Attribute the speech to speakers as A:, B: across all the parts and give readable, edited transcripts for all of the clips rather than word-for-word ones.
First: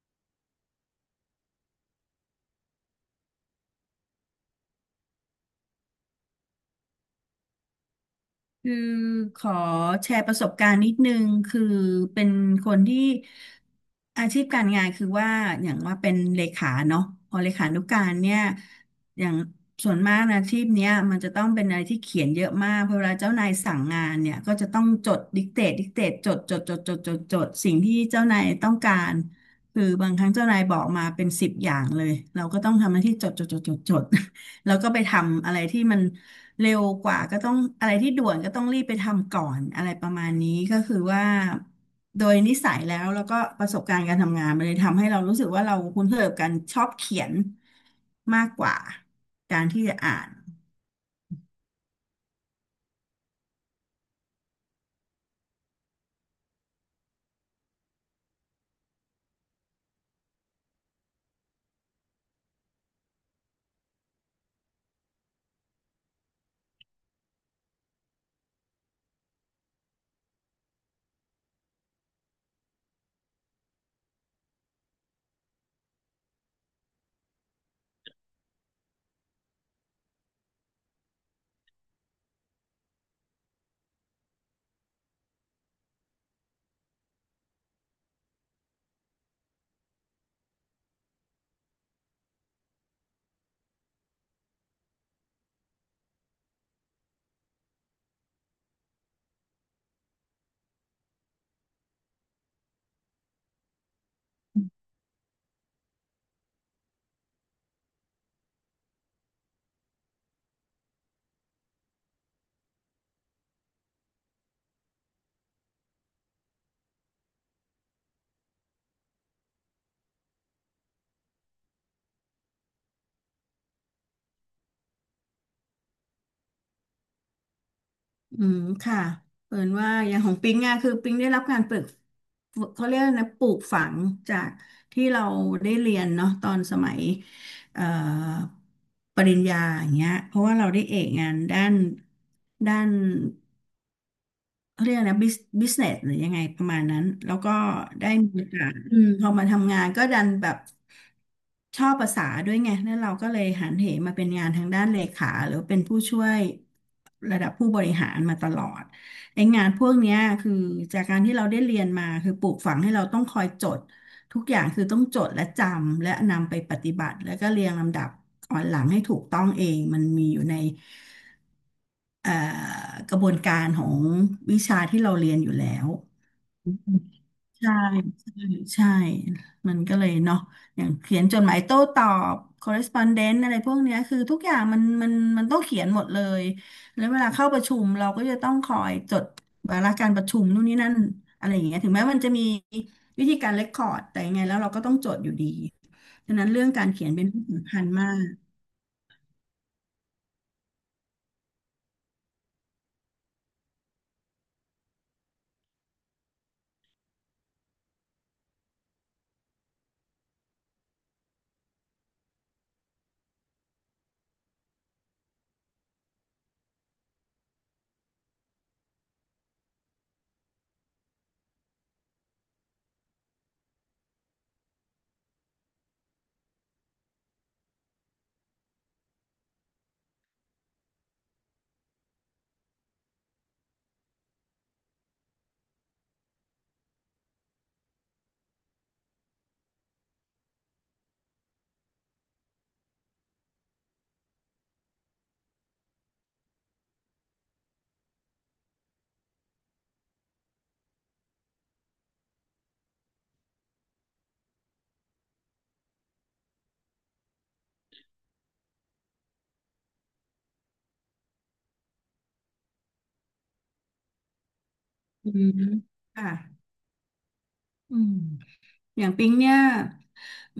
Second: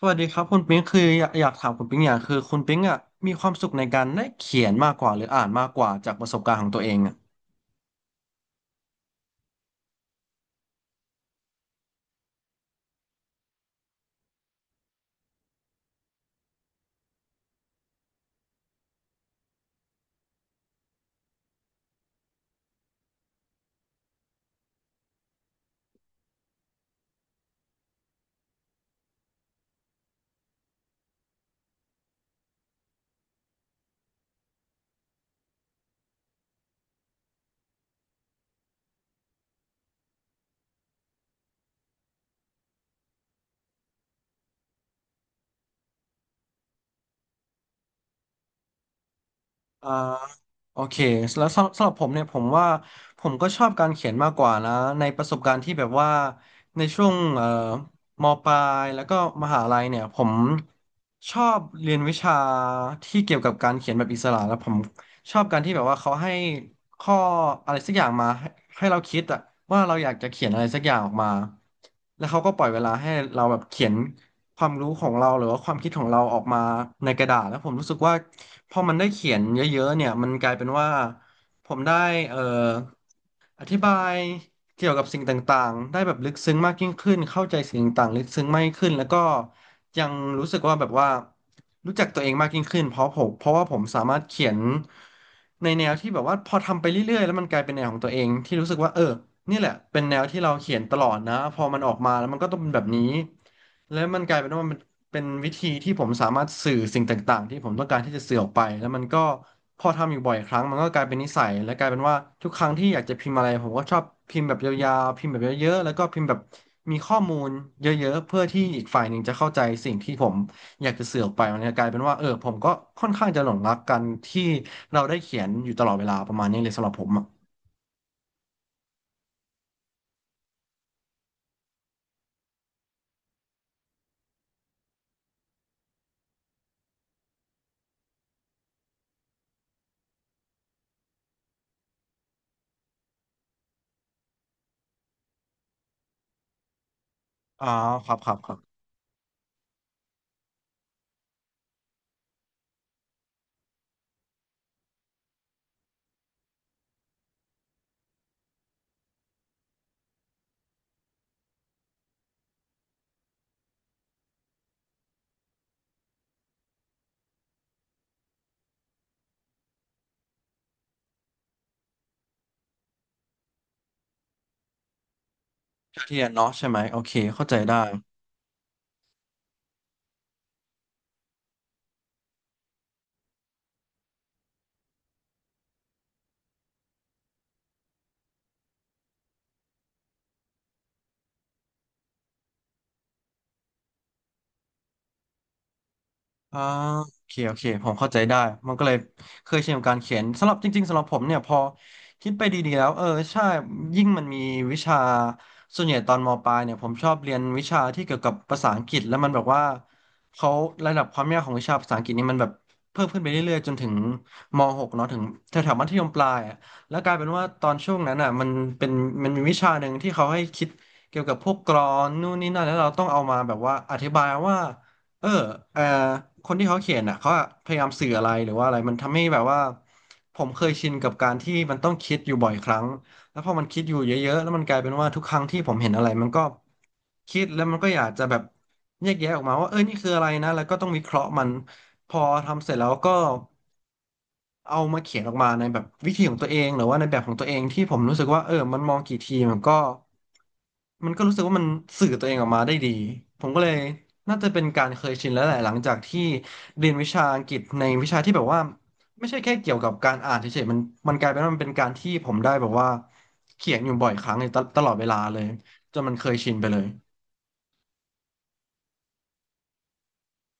A: สวัสดีครับคุณปิ๊งคืออยากถามคุณปิ๊งอย่างคือคุณปิ๊งอ่ะมีความสุขในการได้เขียนมากกว่าหรืออ่านมากกว่าจากประสบการณ์ของตัวเองอ่ะ
B: คือขอแชร์ประสบการณ์นิดนึงคือเป็นคนที่อาชีพการงานคือว่าอย่างว่าเป็นเลขาเนาะพอเลขานุการเนี่ยอย่างส่วนมากนะอาชีพเนี้ยมันจะต้องเป็นอะไรที่เขียนเยอะมากเพราะเวลาเจ้านายสั่งงานเนี่ยก็จะต้องจดดิกเตตดิกเตตจดจดจดจดจดจดสิ่งที่เจ้านายต้องการคือบางครั้งเจ้านายบอกมาเป็นสิบอย่างเลยเราก็ต้องทำหน้าที่จดจดจดจดจด แล้วก็ไปทำอะไรที่มันเร็วกว่าก็ต้องอะไรที่ด่วนก็ต้องรีบไปทำก่อนอะไรประมาณนี้ก็คือว่าโดยนิสัยแล้วก็ประสบการณ์การทำงานมันเลยทำให้เรารู้สึกว่าเราคุ้นเคยกับการชอบเขียนมากกว่าการที่
A: อ่า
B: จะอ่าน
A: โอเคแล้วสำหรับผมเนี่ยผมว่าผมก็ชอบการเขียนมากกว่านะในประสบการณ์ที่แบบว่าในช่วงมปลายแล้วก็มหาลัยเนี่ยผมชอบเรียนวิชาที่เกี่ยวกับการเขียนแบบอิสระแล้วผมชอบการที่แบบว่าเขาให้ข้ออะไรสักอย่างมาให้ให้เราคิดอะว่าเราอยากจะเขียนอะไรสักอย่างออกมาแล้วเขาก็ปล่อยเวลาให้เราแบบเขียน ความรู้ของเราหรือว่าความคิดของเราออกมาในกระดาษแล้วผมรู้สึกว่าพอมันได้เขียนเยอะๆเนี่ยมันกลายเป็นว่าผมได้เอ่อ อธิบายเกี่ยวกับสิ่งต่างๆ ได้แบบลึกซึ้งมากยิ่งขึ้น เข้าใจสิ่งต่างๆลึกซึ้งมากยิ่งขึ้นแล้วก็ยังรู้สึกว่าแบบว่ารู้จักตัวเองมากยิ่งขึ้นเพราะว่าผมสามารถเขียนในแนวที่แบบว่าพอทำไปเรื่อยๆแล้วมันกลายเป็นแนวของตัวเองที่รู้สึกว่าเออนี่แหละเป็นแนวที่เราเขียนตลอดนะพอมันออกมาแล้วมันก็ต้องเป็นแบบนี้แล้วมันกลายเป็นว่ามัน เป็นวิธีที่ผมสามารถสื่อสิ่งต่างๆที่ผมต้องการที่จะสื่อออกไปแล้วมันก็พอทำอยู่บ่อยครั้งมันก็กลายเป็นนิสัยและกลายเป็นว่าทุกครั้งที่อยากจะพิมพ์อะไรผมก็ชอบพิมพ์แบบยาวๆพิมพ์แบบเยอะๆแล้วก็พิมพ์แบบมีข้อมูลเยอะๆเพื่อที่อีกฝ่ายหนึ่งจะเข้าใจสิ่งที่ผมอยากจะสื่อออกไปมันก็กลายเป็นว่าเออผมก็ค่อนข้างจะหลงรักกันที่เราได้เขียนอยู่ตลอดเวลาประมาณนี้เลยสำหรับผมอะ
B: อืมค่ะเปิดว่าอย่างของปิงอะคือปิงได้รับการปลูกเขาเรียกนะปลูกฝังจากที่เราได้เรียนเนาะตอนสมัยเอ่อปริญญาอย่างเงี้ยเพราะว่าเราได้เอกงานด้าน เขาเรียกนะบิสบิสเนสหรือยังไงประมาณนั้นแล้วก็
A: อ๋อ
B: ได้
A: ครับค
B: มี
A: รับ
B: โอ
A: ครั
B: กาส
A: บ
B: อืมพอมาทำงานก็ดันแบบชอบภาษาด้วยไงแล้วเราก็เลยหันเหมาเป็นงานทางด้านเลขาหรือเป็นผู้ช่วยระดับผู้บริหารมาตลอดไอ้งานพวกเนี้ยคือจากการที่เราได้เรียนมาคือปลูกฝังให้เราต้องคอยจดทุกอย่างคือต้องจดและจำและนำไปปฏิบัติแล้วก็เรียงลำดับอ่อนหลังให้ถูกต้องเองมันมีอยู่ใน เอ่อกระบวนการของวิชาที่เราเรียนอยู่แล้ว
A: เท่าเทียนเนาะใช่ไหมโอเคเข้าใจ
B: ใช่
A: ได้
B: ใช่ใช่มันก็เลยเนาะอย่างเขียนจดหมายโต้ตอบ correspondence อะไรพวกเนี้ยคือทุกอย่างมันต้องเขียนหมดเลยแล้วเวลาเข้าประชุมเราก็จะต้องคอยจดวาระการประชุมนู่นนี่นั่นอะไรอย่างเงี้ยถึงแม้มันจะมีวิธีการเรคคอร์ดแต่ยังไงแล้วเราก็ต้องจดอยู่ดีฉะนั้น
A: อ่า
B: เรื่องการเขียน
A: โอ
B: เป็น
A: เค
B: เรื่อง
A: โอเค
B: สำคัญ
A: ผม
B: มา
A: เข้าใจ
B: ก
A: ได้มันก็เลยเคยชินกับการเขียนสำหรับจริงๆสำหรับผมเนี่ยพอคิดไปดีๆแล้วเออใช่ยิ่งมันมีวิชาส่วนใหญ่ตอนมปลายเนี่ยผมชอบเรียนวิชาที่เกี่ยวกับภาษาอังกฤษแล้วมันแบบว่าเขาระดับความยากของวิชาภาษาอังกฤษนี่มันแบบเพิ่มขึ้นไปเรื่อยๆจนถึงม .6 เนาะถึงแถวๆมัธยมปลายอะแล้วกลายเป็นว่าตอนช่วงนั้นอ่ะมันเป็นมันมีวิชาหนึ่งที่เขาให้คิดเกี่ยวกับพวกกลอนนู่นนี่นั่นแล้วเราต้องเอามาแบบว่าอธิบายว่า เออเออคนที่เขาเขียนอ่ะเขาอะพยายามสื่ออะไรหรือว่าอะไรมันทำให้แบบว่าผมเคยชินกับการที่มันต้องคิดอยู่บ่อยครั้ง แล้วพอมันคิดอยู่เยอะๆแล้วมันกลายเป็นว่าทุกครั้งที่ผมเห็นอะไรมันก็คิดแล้วมันก็อยากจะแบบแยกแยะออกมาว่าเออนี่คืออะไรนะแล้วก็ต้องวิเคราะห์มันพอทำเสร็จแล้วก็เอามาเขียนออกมาในแบบวิธีของตัวเองหรือว่าในแบบของตัวเองที่ผมรู้สึกว่าเออมันมองกี่ทีมันก็รู้สึกว่ามันสื่อตัวเองออกมาได้ดีผมก็เลยน่าจะเป็นการเคยชินแล้วแหละหลังจากที่เรียนวิชาอังกฤษในวิชาที่แบบว่า ไม่ใช่แค่เกี่ยวกับการอ่านเฉยๆมันกลายเป็นว่ามันเป็นการที่ผมได้แบบว่าเขียนอยู่บ่อยครั้งเลยตตลอดเวลา
B: อื
A: เล
B: ม
A: ยจนมันเค
B: ค่ะ
A: ยชินไปเลย
B: อืม อย่างปิ๊งเนี่ย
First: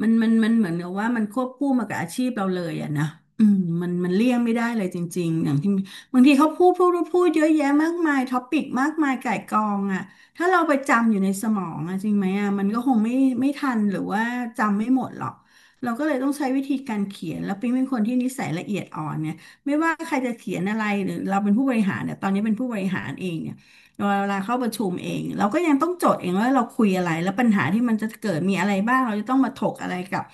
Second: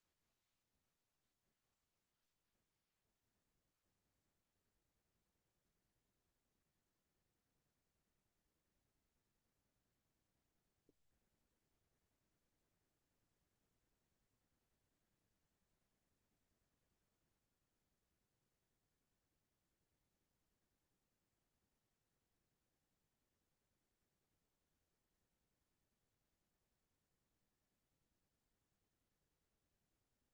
B: มันเหมือนกับว่ามันควบคู่มากับอาชีพเราเลยอะนะอืมมันเลี่ยงไม่ได้เลยจริงๆอย่างที่บางทีเขาพูดเยอะแยะมากมายท็อปิกมากมายก่ายกองอะถ้าเราไปจำอยู่ในสมองอะจริงไหมอะมันก็คงไม่ทันหรือว่าจำไม่หมดหรอกเราก็เลยต้องใช้วิธีการเขียนแล้วปิ๊งเป็นคนที่นิสัยละเอียดอ่อนเนี่ยไม่ว่าใครจะเขียนอะไรหรือเราเป็นผู้บริหารเนี่ยตอนนี้เป็นผู้บริหารเองเนี่ย เวลาเข้าประชุมเองเราก็ยังต้องจดเองว่าเราคุยอะไรแล้วปัญหาที่มันจะเกิดมีอะไรบ้างเราจะต้องมาถกอะไรกับ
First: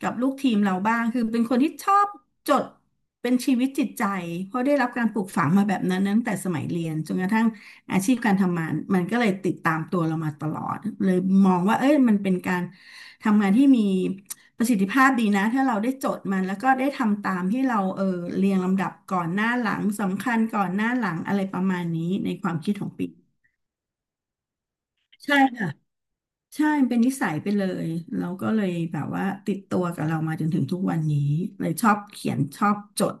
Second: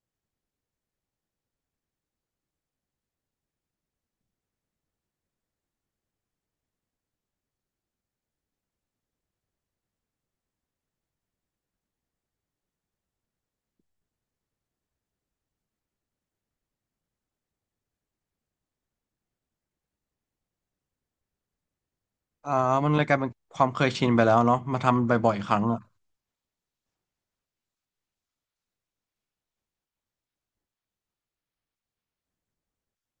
B: กับลูกทีมเราบ้างคือเป็นคนที่ชอบจดเป็นชีวิตจิตใจเพราะได้รับการปลูกฝังมาแบบนั้นตั้งแต่สมัยเรียนจนกระทั่งอาชีพการทำงานมันก็เลยติดตามตัวเรามาตลอดเลยมองว่าเอ้ยมันเป็นการทำงานที่มี ประสิทธิภาพดีนะถ้าเราได้จดมันแล้วก็ได้ทำตามที่เราเรียงลำดับก่อนหน้าหลังสำคัญก่อนหน้าหลังอะไรประมาณนี้ในค
A: อ่า
B: วามคิดข
A: มั
B: อง
A: นเลย
B: ปี
A: กลายเป็นความเคยชินไปแล้วเนาะมาทำบ่อ
B: ใช่
A: ยๆครั้ง
B: ค่ะ
A: อะ
B: ใช่มันเป็นนิสัยไปเลยเราก็เลยแบบว่าติดตัวกับเรามาจนถึงทุกวันนี้เลยชอบเขียนชอบจด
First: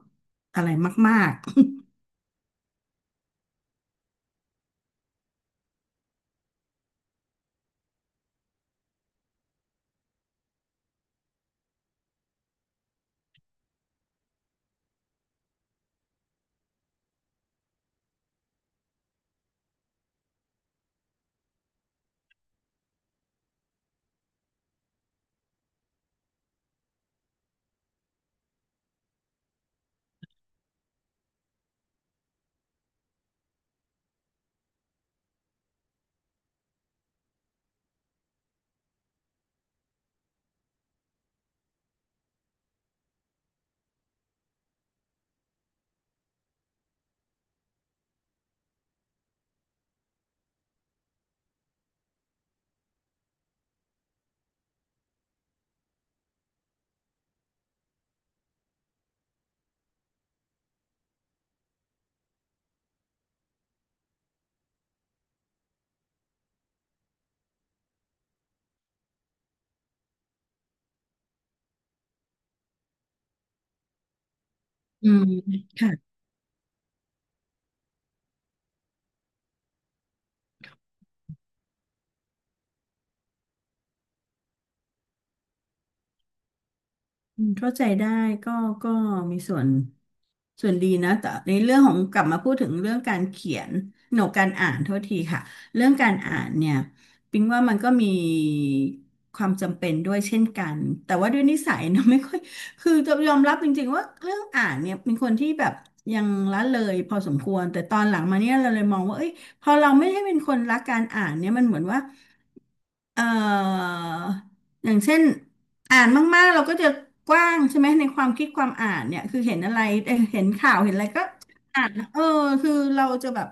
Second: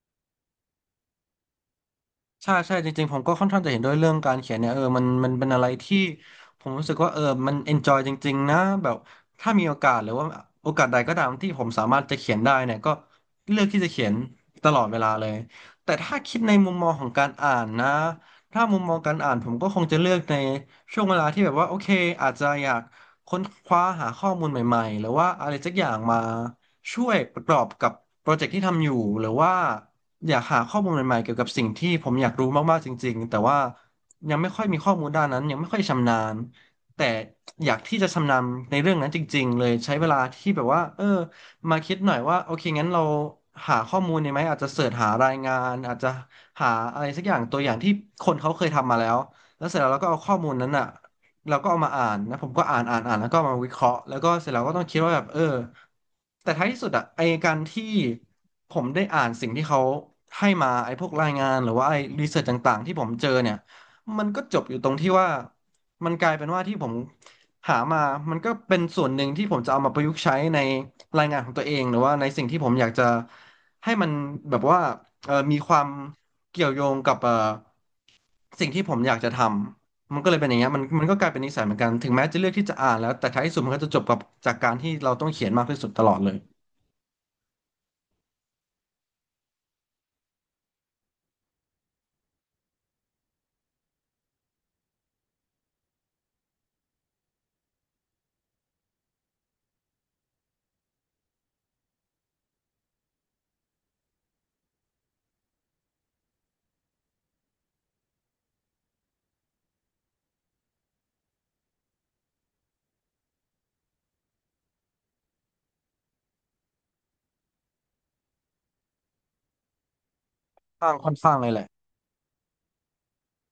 B: อะไรมาก
A: ใช่จริงๆผมก็ค่อนข้างจะเห็นด้วยเรื่องการเขียนเนี่ยเออมันมันเป็นอะไรที่ผมรู้สึกว่าเออมัน enjoy จริงๆนะแบบถ้ามีโอกาสหรือว่าโอกาสใดก็ตามที่ผมสามารถจะเขียนได้เนี่ยก็เลือกที่จะเขียนตลอดเวลาเลยแต่ถ้าคิดในมุมมองของการอ่านนะถ้ามุมมองการอ่านผมก็คงจะเลือกในช่วงเวลาที่แบบว่าโอเคอาจจะอยากค้นคว้าหาข้อมูลใหม่ๆหรือว่าอะไรสักอย่างมาช่วยประกอบกับโปรเจกต์ที่ทำอยู่หรือว่า อยากหาข้อมูลใหม่ๆเกี่ยวกับสิ่งที่ผมอยากรู้มากๆจริงๆแต่ว่ายังไม่ค่อยมีข้อมูลด้านนั้นยังไม่ค่อยชำนาญแต่อยากที่จะชำนาญในเรื่องนั้นจริงๆเลยใช้เวลาที่แบบว่ามาคิดหน่อยว่าโอเคงั้นเราหาข้อมูลดีไหมอาจจะเสิร์ชหารายงานอาจจะหาอะไรสักอย่างตัวอย่างที่คนเขาเคยทำมาแล้วแล้วเสร็จแล้วเราก็เอาข้อมูลนั้นอ่ะ เราก็เอามาอ่านนะผมก็อ่านอ่านอ่านแล้วก็เอามาวิเคราะห์แล้วก็เสร็จแล้วก็ต้องคิดว่าแบบแต่ท้ายที่สุดอะไอการที่ผมได้อ่านสิ่งที่เขาให้มาไอพวกรายงานหรือว่าไอรีเสิร์ชต่างๆที่ผมเจอเนี่ยมันก็จบอยู่ตรงที่ว่ามันกลายเป็นว่าที่ผมหามามันก็เป็นส่วนหนึ่งที่ผมจะเอามาประยุกต์ใช้ในรายงานของตัวเองหรือว่าในสิ่งที่ผมอยากจะให้มันแบบว่า
B: ๆอืม
A: มีความ
B: ค่ะ
A: เกี่ยวโยงกับสิ่งที่ผมอยากจะทำ มันก็เลยเป็นอย่างเงี้ยมันก็กลายเป็นนิสัยเหมือนกันถึงแม้จะเลือกที่จะอ่านแล้วแต่ท้ายที่สุดมันก็จะจบกับจากการที่เราต้องเขียนมากที่สุดตลอดเลย
B: อืมเข้าใจได้ก็ก็มีส่วนดีนะแต่ในเรื่องของกลับมาพูดถึงเรื่องการเขียนหนกการอ่านโทษทีค่ะเรื่องการอ่านเนี่ยปิงว่ามันก็มีความจำเป็นด้วยเช่นกันแต่ว่าด้วยนิสัยเนอะไม่ค่อยคือจะยอมรับจริงๆว่าเรื่องอ่านเนี่ยเป็นคนที่แบบยังละเลยพอสมควรแต่ตอนหลังมาเนี่ยเราเลยมองว่าเอ้ยพอเราไม่ได้เป็นคนรักการอ่านเนี่ยมันเหมือนว่าเอ่ออย่างเช่น อ่านมากๆเราก็จะกว้างใช่ไหมในความคิดความอ่านเนี่ยคือเห็นอะไรเห็นข่าว
A: ค่อน
B: เห็
A: ข้าง
B: นอะไร
A: ค่อน
B: ก็
A: ข้างเลยแหละ
B: เออคือเราจะแบบ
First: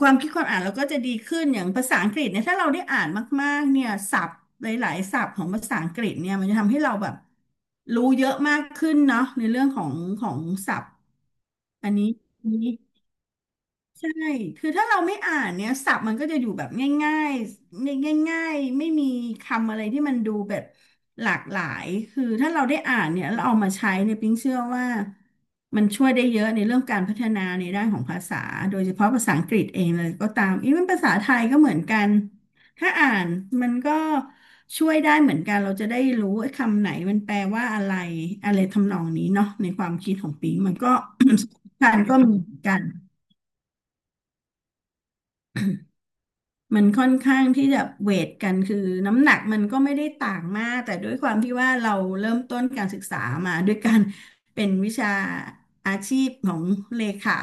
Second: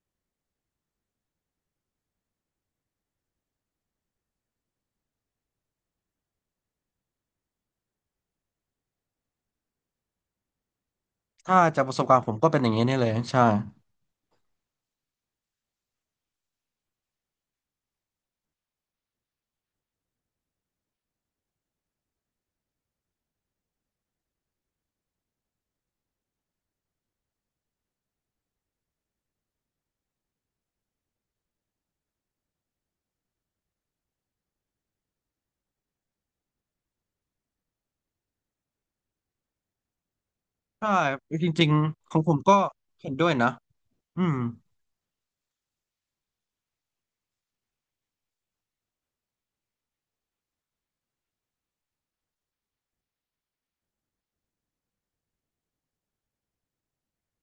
B: ความคิดความอ่านเราก็จะดีขึ้นอย่างภาษาอังกฤษเนี่ยถ้าเราได้อ่านมากๆเนี่ยศัพท์หลายๆศัพท์ของภาษาอังกฤษเนี่ยมันจะทำให้เราแบบรู้เยอะมากขึ้นเนาะในเรื่องของของศัพท์
A: ถ้าจาก
B: อั
A: ป
B: น
A: ระสบ
B: นี้
A: การณ์ผมก็เป็นอย่างนี้นี่เลยใช่
B: ใช่คือถ้าเราไม่อ่านเนี่ยศัพท์มันก็จะอยู่แบบง่ายๆง่ายๆ ไม่มีคำอะไรที่มันดูแบบหลากหลายคือถ้าเราได้อ่านเนี่ยแล้วเอามาใช้เนี่ยปิ๊งเชื่อว่ามันช่วยได้เยอะในเรื่องการพัฒนาในด้านของภาษาโดยเฉพาะภาษาอังกฤษเองเลยก็ตามอีเวนภาษาไทยก็เหมือนกัน ถ้าอ่านมันก็ช่วยได้เหมือนกันเราจะได้รู้ไอ้คำไหนมันแปลว่าอะไรอะไรทำนองนี้เนาะในความคิดของปิ๊งมัน
A: ใช่
B: ก็
A: จริง
B: การ
A: ๆข
B: ก็
A: องผ
B: มี
A: ม
B: เหมื
A: ก็
B: อนกัน
A: เห็นด้วยนะอืม
B: มันค่อนข้างที่จะเวทกันคือน้ำหนักมันก็ไม่ได้ต่างมากแต่ด้วยความที่ว่าเราเริ่มต้นการศึกษามาด้วยการเป็นวิชาอาชีพของเลขา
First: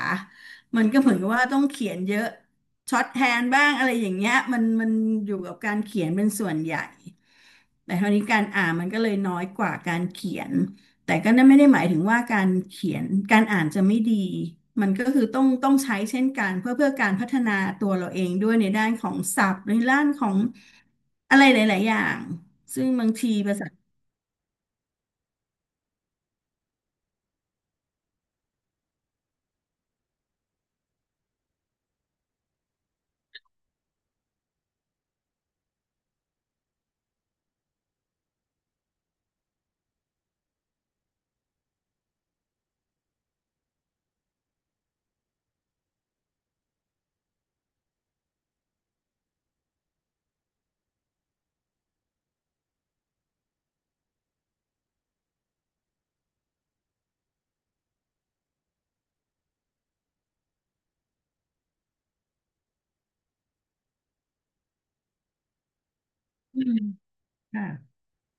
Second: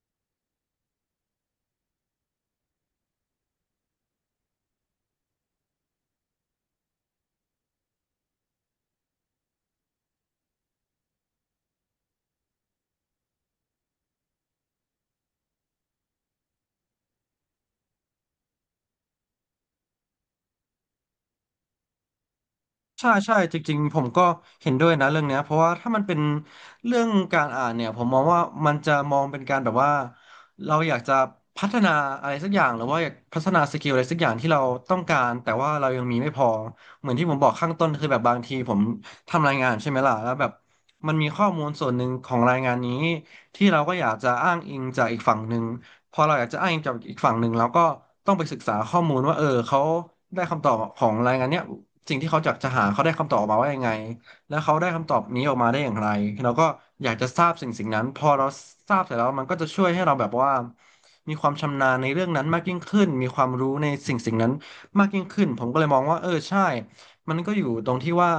B: มันก็เหมือนกับว่าต้องเขียนเยอะช็อตแฮนด์บ้างอะไรอย่างเงี้ยมันอยู่กับการเขียนเป็นส่วนใหญ่แต่คราวนี้การอ่านมันก็เลยน้อยกว่าการเขียน แต่ก็นั่นไม่ได้หมายถึงว่าการเขียนการอ่านจะไม่ดี มันก็คือต้องใช้เช่นกันเพื่อการพัฒนาตัวเราเองด้วยในด้านของศัพท์ในด้านของอะไรหลายๆ อย่างซึ่งบา
A: ใช่
B: งที
A: ใช่จ
B: ภาษา
A: ริงๆผมก็เห็นด้วยนะเรื่องเนี้ยเพราะว่าถ้ามันเป็นเรื่องการอ่านเนี่ยผมมองว่ามันจะมองเป็นการแบบว่าเราอยากจะพัฒนาอะไรสักอย่างหรือว่าอยากพัฒนาสกิลอะไรสักอย่างที่เราต้องการแต่ว่าเรายังมีไม่พอเหมือนที่ผมบอกข้างต้นคือแบบบางทีผมทำรายงานใช่ไหมล่ะแล้วแบบมันมีข้อมูลส่วนหนึ่งของรายงานนี้ ที่เราก็อยากจะอ้างอิงจากอีกฝั่งหนึ่งพอเราอยากจะอ้างอิงจากอีกฝั่งหนึ่งเราก็ต้องไปศึกษาข้อมูลว่าเขาได้คำตอบของรายงานเนี้ยสิ่งที่เขาอยากจะหาเขาได้คำตอบออกมาว่ายังไงแล้วเขาได้คำตอบนี้ออกมาได้อย่างไรเราก็อยากจะทราบสิ่งสิ่งนั้นพอเราทราบเสร็จแล้วมันก็จะช่วยให้เราแบบว่ามีความชำนาญในเรื่องนั้นมากยิ่งขึ้นมีความรู้ในสิ่งสิ่งนั้นมากยิ่งขึ้นผมก็เลยมองว่าใช่
B: อืม
A: มันก็อ
B: ค่ะ
A: ยู่ตรงที่ว่า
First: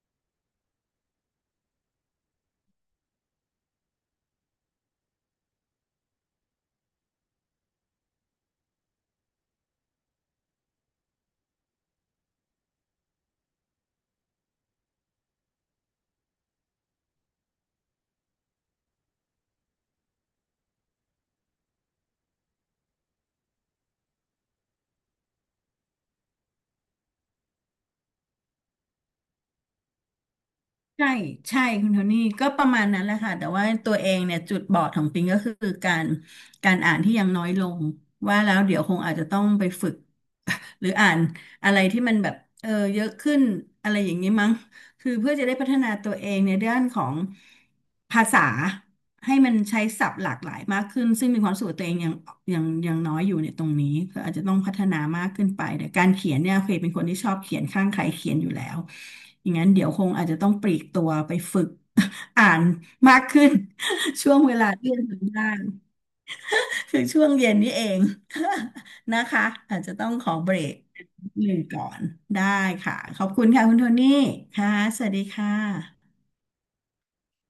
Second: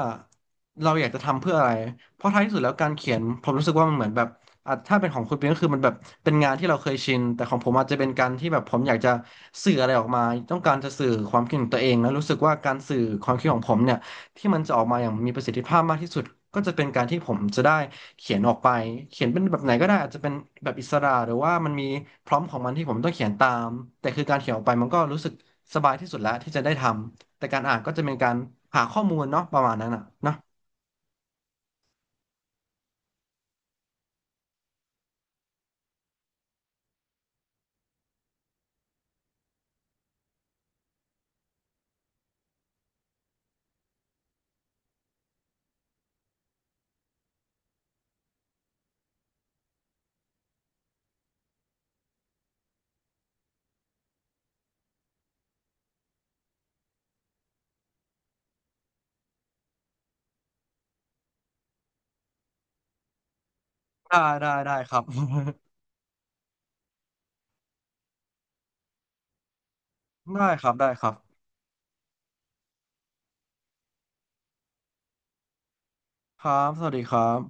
A: เราอยากจะทำเพื่ออะไรเพราะท้ายที่สุดแล้วการเขียนผมรู้สึกว่ามันเหมือนแบบ อ่ะถ้าเป็นของคุณปิงก็คือมันแบบเป็นงานที่เราเคยชินแต่ของผมอาจจะเป็นการที่แบบผมอยากจะสื่ออะไรออกมาต้องการจะสื่อความคิดของตัวเองแล้วรู้สึกว่าการสื่อความคิดของผมเนี่ยที่มันจะออกมาอย่างมีประสิทธิภาพมากที่สุดก็จะเป็นการที่ผมจะได้เขียนออกไปเขียนเป็นแบบไหนก็ได้อาจจะเป็นแบบอิสระหรือว่ามันมีพร้อมของมันที่ผมต้องเขียนตามแต่คือการเขียนออกไปมันก็รู้สึกสบายที่สุดแล้วที่จะได้ทำแต่การอ่านก็จะเป็นการหาข้อมูลเนาะประมาณนั้นอ่ะเนอะ
B: ใช่ใช่คุณโทนี่ก็ประมาณนั้นแหละค่ะแต่ว่าตัวเองเนี่ยจุดบอดของปิงก็คือการการอ่านที่ยังน้อยลงว่าแล้วเดี๋ยวคงอาจจะต้องไปฝึก หรืออ่านอะไรที่มันแบบเยอะขึ้นอะไรอย่างนี้มั้งคือเพื่อจะได้พัฒนาตัวเองในด้านของภาษา ให้มันใช้ศัพท์หลากหลายมากขึ้นซึ่งมีความรู้สึกว่าตัวเองยังยังน้อยอยู่ในตรงนี้ก็อาจจะต้องพัฒนามากขึ้นไปแต่การเขียนเนี่ยเคยเป็นคนที่ชอบเขียนข้างใครเขียนอยู่แล้วอย่างนั้นเดี๋ยวคงอาจจะต้องปลีกตัวไปฝึก อ่านมากขึ้น ช่วงเวลา
A: ได้
B: เรี
A: ค
B: ย
A: รั
B: น
A: บ
B: บ้างคือช่วงเย็นนี่เอง นะคะอาจจะต้องขอ เบรก
A: ได้ครับ
B: หนึ่งก่อนได้ค่ะขอบคุณค่ะคุณโทนี่ค่ะสวัสดีค่ะ
A: ครับ สวัสดีครับ